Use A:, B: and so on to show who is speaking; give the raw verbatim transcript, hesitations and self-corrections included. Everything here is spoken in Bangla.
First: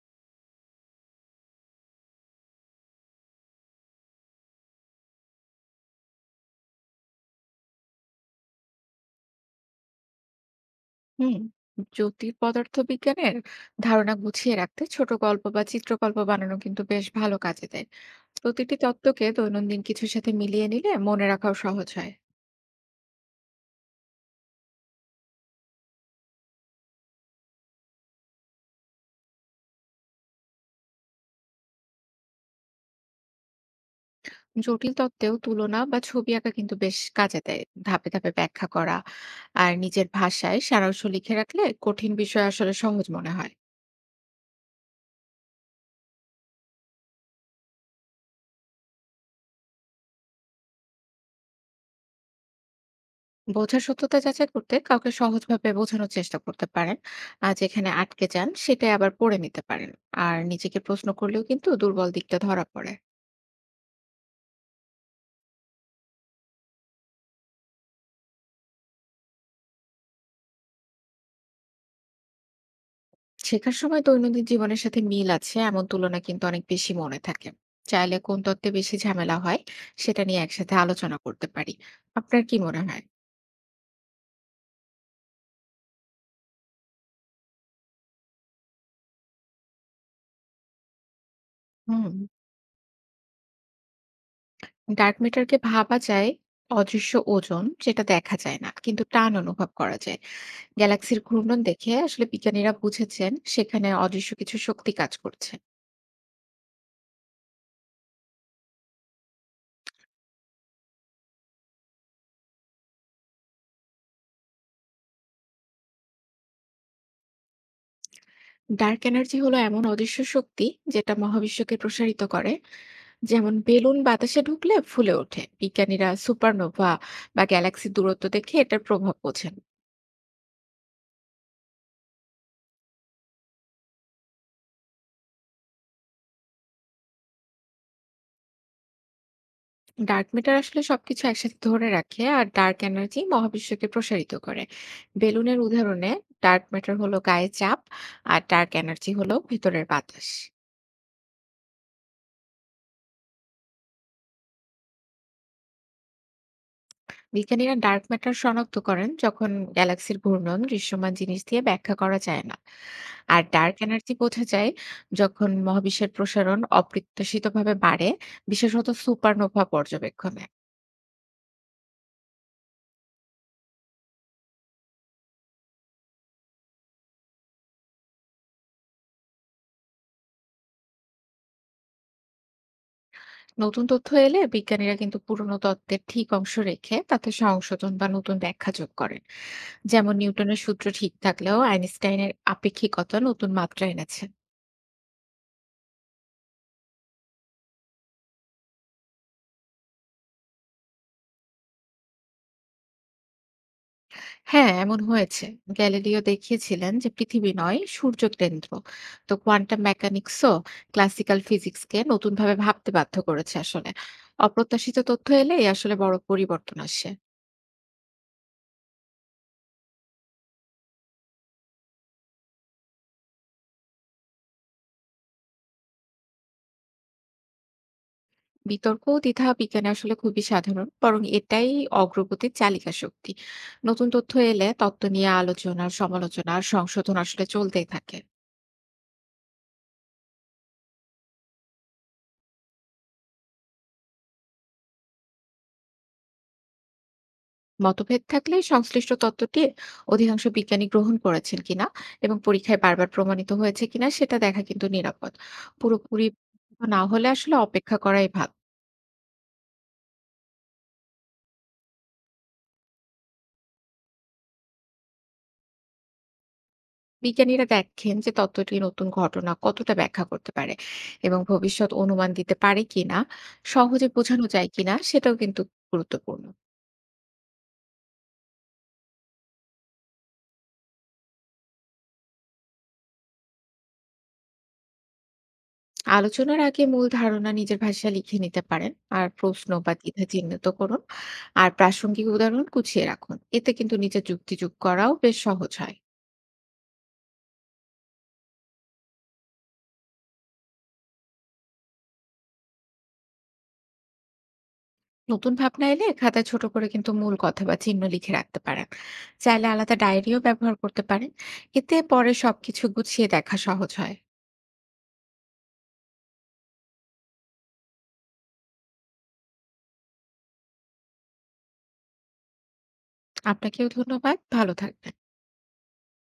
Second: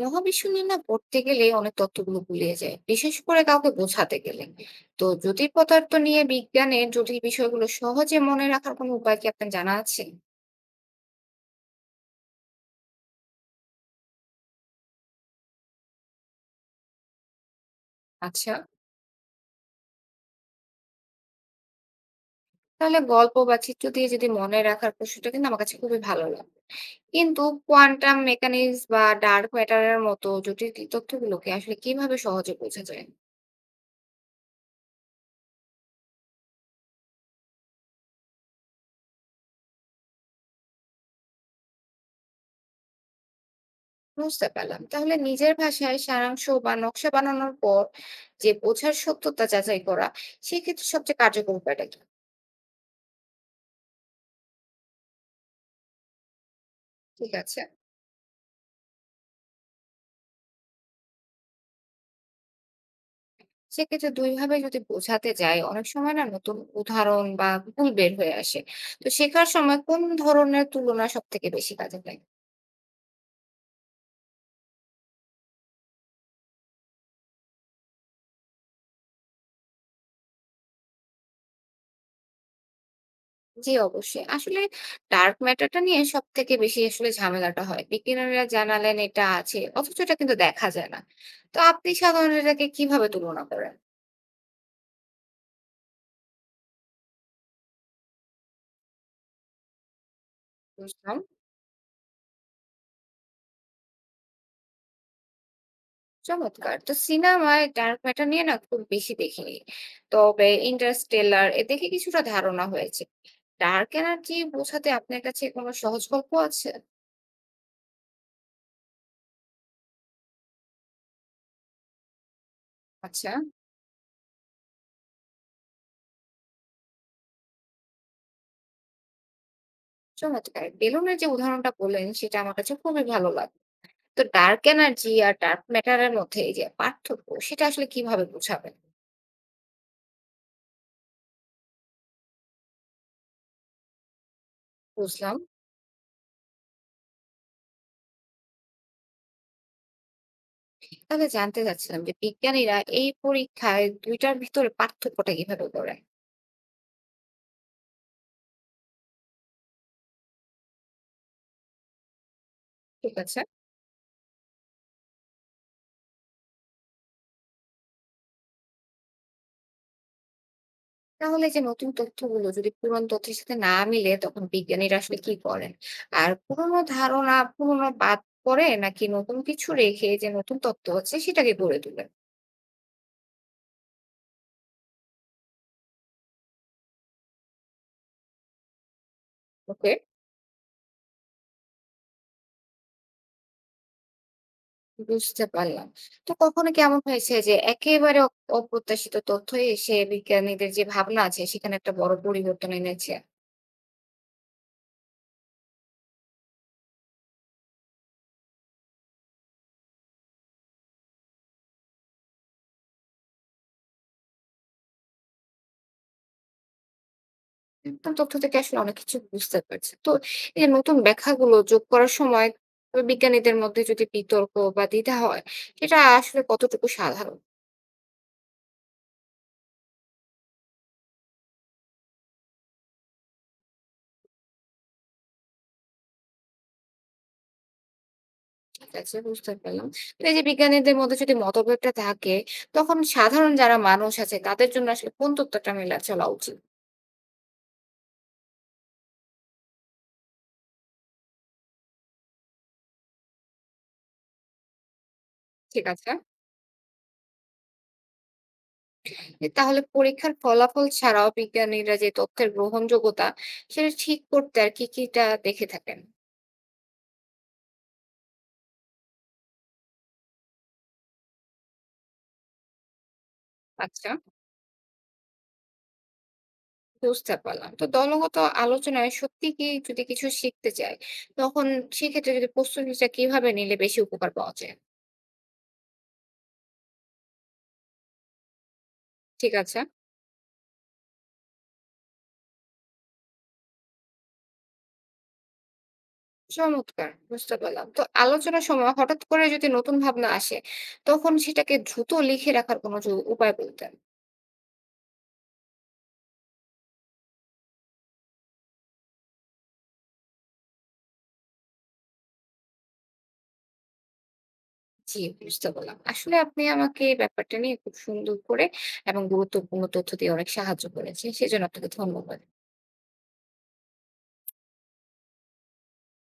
A: মহাবিশ্ব নিয়ে না পড়তে গেলে অনেক তথ্যগুলো গুলিয়ে যায়, বিশেষ করে কাউকে বোঝাতে গেলে। তো জটিল পদার্থ নিয়ে, বিজ্ঞানের জটিল বিষয়গুলো সহজে মনে রাখার কোনো উপায় কি আপনার জানা আছে?
B: হুম জটিল পদার্থবিজ্ঞানের ধারণা গুছিয়ে রাখতে ছোট গল্প বা চিত্রকল্প বানানো কিন্তু বেশ ভালো কাজে দেয়।
A: আচ্ছা,
B: প্রতিটি তত্ত্বকে দৈনন্দিন কিছুর সাথে মিলিয়ে নিলে মনে রাখাও সহজ হয়।
A: তাহলে গল্প বা চিত্র দিয়ে যদি মনে রাখার প্রশ্নটা কিন্তু আমার কাছে খুবই ভালো লাগে, কিন্তু কোয়ান্টাম মেকানিক্স বা ডার্ক ম্যাটারের মতো জটিল তথ্যগুলোকে আসলে কিভাবে সহজে বোঝা যায়?
B: জটিল তত্ত্বেও তুলনা বা ছবি আঁকা কিন্তু বেশ কাজে দেয়। ধাপে ধাপে ব্যাখ্যা করা আর নিজের ভাষায় সারাংশ লিখে রাখলে কঠিন বিষয় আসলে সহজ মনে হয়।
A: বুঝতে পারলাম, তাহলে নিজের ভাষায় সারাংশ বা নকশা বানানোর পর যে বোঝার সত্যতা যাচাই করা, সেক্ষেত্রে সবচেয়ে কার্যকর উপায়টা কি?
B: বোঝার সত্যতা যাচাই করতে কাউকে সহজভাবে বোঝানোর চেষ্টা করতে পারেন।
A: ঠিক
B: আর
A: আছে।
B: যেখানে আটকে যান সেটাই আবার পড়ে নিতে পারেন। আর নিজেকে প্রশ্ন করলেও কিন্তু দুর্বল দিকটা ধরা পড়ে।
A: সেক্ষেত্রে দুই ভাবে যদি বোঝাতে যাই, অনেক সময় না নতুন উদাহরণ বা ভুল বের হয়ে আসে। তো শেখার সময় কোন ধরনের তুলনা সবথেকে বেশি কাজে দেয়?
B: শেখার সময় দৈনন্দিন জীবনের সাথে মিল আছে এমন তুলনা কিন্তু অনেক বেশি মনে থাকে। চাইলে কোন তত্ত্বে বেশি ঝামেলা হয় সেটা নিয়ে একসাথে আলোচনা করতে পারি। আপনার কি মনে হয়?
A: জি, অবশ্যই। আসলে ডার্ক ম্যাটারটা নিয়ে সবথেকে বেশি আসলে ঝামেলাটা হয়। বিজ্ঞানীরা জানালেন এটা আছে, অথচ এটা কিন্তু দেখা যায় না। তো আপনি
B: হুম
A: সাধারণত এটাকে কিভাবে তুলনা করেন?
B: ডার্ক ম্যাটারকে ভাবা যায় অদৃশ্য ওজন, যেটা দেখা যায় না কিন্তু টান অনুভব করা যায়।
A: বুঝলাম।
B: গ্যালাক্সির ঘূর্ণন দেখে আসলে বিজ্ঞানীরা বুঝেছেন সেখানে অদৃশ্য কিছু শক্তি কাজ করছে।
A: চমৎকার! তো সিনেমায় ডার্ক ম্যাটার নিয়ে না খুব বেশি দেখিনি। তবে 'ইন্টারস্টেলার' এ দেখে কিছুটা ধারণা হয়েছে। ডার্ক এনার্জি বোঝাতে আপনার কাছে কোনো সহজ গল্প আছে?
B: ডার্ক এনার্জি হলো এমন অদৃশ্য শক্তি যেটা মহাবিশ্বকে প্রসারিত করে,
A: আচ্ছা।
B: যেমন বেলুন বাতাসে ঢুকলে ফুলে ওঠে। বিজ্ঞানীরা সুপারনোভা বা গ্যালাক্সির দূরত্ব দেখে এটার প্রভাব বোঝেন।
A: চমৎকার! বেলুনের যে উদাহরণটা বললেন সেটা আমার কাছে খুবই ভালো লাগলো। তো ডার্ক এনার্জি আর ডার্ক ম্যাটার এর মধ্যে এই যে পার্থক্য, সেটা আসলে কিভাবে বোঝাবেন?
B: ডার্ক ম্যাটার আসলে সবকিছু একসাথে ধরে রাখে আর ডার্ক এনার্জি মহাবিশ্বকে প্রসারিত করে।
A: বুঝলাম।
B: বেলুনের উদাহরণে ডার্ক ম্যাটার হলো গায়ে চাপ আর ডার্ক এনার্জি হলো ভেতরের বাতাস।
A: তাহলে জানতে চাচ্ছিলাম যে বিজ্ঞানীরা এই পরীক্ষায় দুইটার টার ভিতরে পার্থক্যটা কিভাবে করেন?
B: বিজ্ঞানীরা ডার্ক ম্যাটার শনাক্ত করেন যখন গ্যালাক্সির ঘূর্ণন দৃশ্যমান জিনিস দিয়ে ব্যাখ্যা করা যায় না।
A: ঠিক আছে।
B: আর ডার্ক এনার্জি বোঝা যায় যখন মহাবিশ্বের প্রসারণ অপ্রত্যাশিতভাবে বাড়ে, বিশেষত সুপারনোভা পর্যবেক্ষণে।
A: তাহলে যে নতুন তথ্যগুলো যদি পুরনো তথ্যের সাথে না মিলে, তখন বিজ্ঞানীরা আসলে কি করেন? আর পুরনো ধারণা পুরনো বাদ পড়ে, নাকি নতুন কিছু রেখে যে নতুন তত্ত্ব আছে সেটাকে গড়ে তোলেন?
B: নতুন তথ্য এলে বিজ্ঞানীরা কিন্তু পুরনো তত্ত্বের ঠিক অংশ রেখে তাতে সংশোধন বা নতুন ব্যাখ্যা যোগ করেন।
A: ওকে,
B: যেমন নিউটনের সূত্র ঠিক থাকলেও আইনস্টাইনের আপেক্ষিকতা নতুন মাত্রা এনেছে।
A: বুঝতে পারলাম। তো কখনো কি এমন হয়েছে যে একেবারে অ অপ্রত্যাশিত তথ্য এসে বিজ্ঞানীদের যে ভাবনা আছে সেখানে একটা বড় পরিবর্তন এনেছে?
B: হ্যাঁ, এমন হয়েছে। গ্যালিলিও দেখিয়েছিলেন যে পৃথিবী নয়, সূর্য কেন্দ্র। তো কোয়ান্টাম মেকানিক্সও ক্লাসিক্যাল ফিজিক্সকে নতুনভাবে ভাবতে বাধ্য করেছে আসলে। অপ্রত্যাশিত তথ্য এলেই আসলে বড় পরিবর্তন আসে।
A: নতুন তথ্য থেকে আসলে অনেক কিছু বুঝতে পারছি। তো এই যে নতুন ব্যাখ্যাগুলো যোগ করার সময় বিজ্ঞানীদের মধ্যে যদি বিতর্ক বা দ্বিধা হয়, সেটা আসলে কতটুকু সাধারণ?
B: বিতর্ক ও দ্বিধা বিজ্ঞানে আসলে খুবই সাধারণ, বরং এটাই অগ্রগতির চালিকা শক্তি। নতুন তথ্য এলে তত্ত্ব নিয়ে আলোচনা, সমালোচনা আর সংশোধন আসলে চলতেই থাকে।
A: ঠিক আছে, বুঝতে পারলাম। তো এই যে বিজ্ঞানীদের মধ্যে যদি মতভেদটা থাকে, তখন সাধারণ যারা মানুষ আছে তাদের জন্য আসলে কোন তথ্যটা মেলা চলা উচিত?
B: মতভেদ থাকলে সংশ্লিষ্ট তত্ত্বটি অধিকাংশ বিজ্ঞানী গ্রহণ করেছেন কিনা এবং পরীক্ষায় বারবার প্রমাণিত হয়েছে কিনা সেটা দেখা কিন্তু নিরাপদ।
A: ঠিক আছে।
B: পুরোপুরি না হলে আসলে অপেক্ষা করাই ভালো।
A: এ তাহলে পরীক্ষার ফলাফল ছাড়াও বিজ্ঞানীরা যে তথ্যের গ্রহণযোগ্যতা, সেটা ঠিক করতে আর কি, কিটা দেখে থাকেন?
B: বিজ্ঞানীরা দেখেন যে তত্ত্বটি নতুন ঘটনা কতটা ব্যাখ্যা করতে পারে এবং ভবিষ্যৎ অনুমান দিতে পারে কিনা। সহজে
A: আচ্ছা।
B: বোঝানো যায় কিনা সেটাও কিন্তু গুরুত্বপূর্ণ।
A: বুঝতে পারলাম। তো দলগত আলোচনায় সত্যি কি যদি কিছু শিখতে চাই, তখন সেক্ষেত্রে যদি প্রস্তুতিটা কিভাবে নিলে বেশি উপকার পাওয়া যায়?
B: আলোচনার আগে মূল ধারণা নিজের ভাষায় লিখে নিতে পারেন আর
A: ঠিক
B: প্রশ্ন
A: আছে।
B: বা দ্বিধা চিহ্নিত করুন। আর প্রাসঙ্গিক উদাহরণ গুছিয়ে রাখুন, এতে কিন্তু নিজের যুক্তি যোগ করাও বেশ সহজ হয়।
A: চমৎকার! বুঝতে পারলাম। তো আলোচনার সময় হঠাৎ করে যদি নতুন ভাবনা আসে, তখন সেটাকে দ্রুত লিখে রাখার কোনো য উপায় বলতেন।
B: নতুন ভাবনা এলে খাতায় ছোট করে কিন্তু মূল কথা বা চিহ্ন লিখে রাখতে পারেন। চাইলে আলাদা ডায়েরিও ব্যবহার করতে পারেন, এতে পরে সবকিছু গুছিয়ে দেখা সহজ হয়।
A: জি, বুঝতে পারলাম। আসলে আপনি আমাকে এই ব্যাপারটা নিয়ে খুব সুন্দর করে এবং গুরুত্বপূর্ণ তথ্য দিয়ে অনেক সাহায্য করেছেন। সেজন্য আপনাকে ধন্যবাদ।
B: আপনাকেও ধন্যবাদ, ভালো থাকবেন।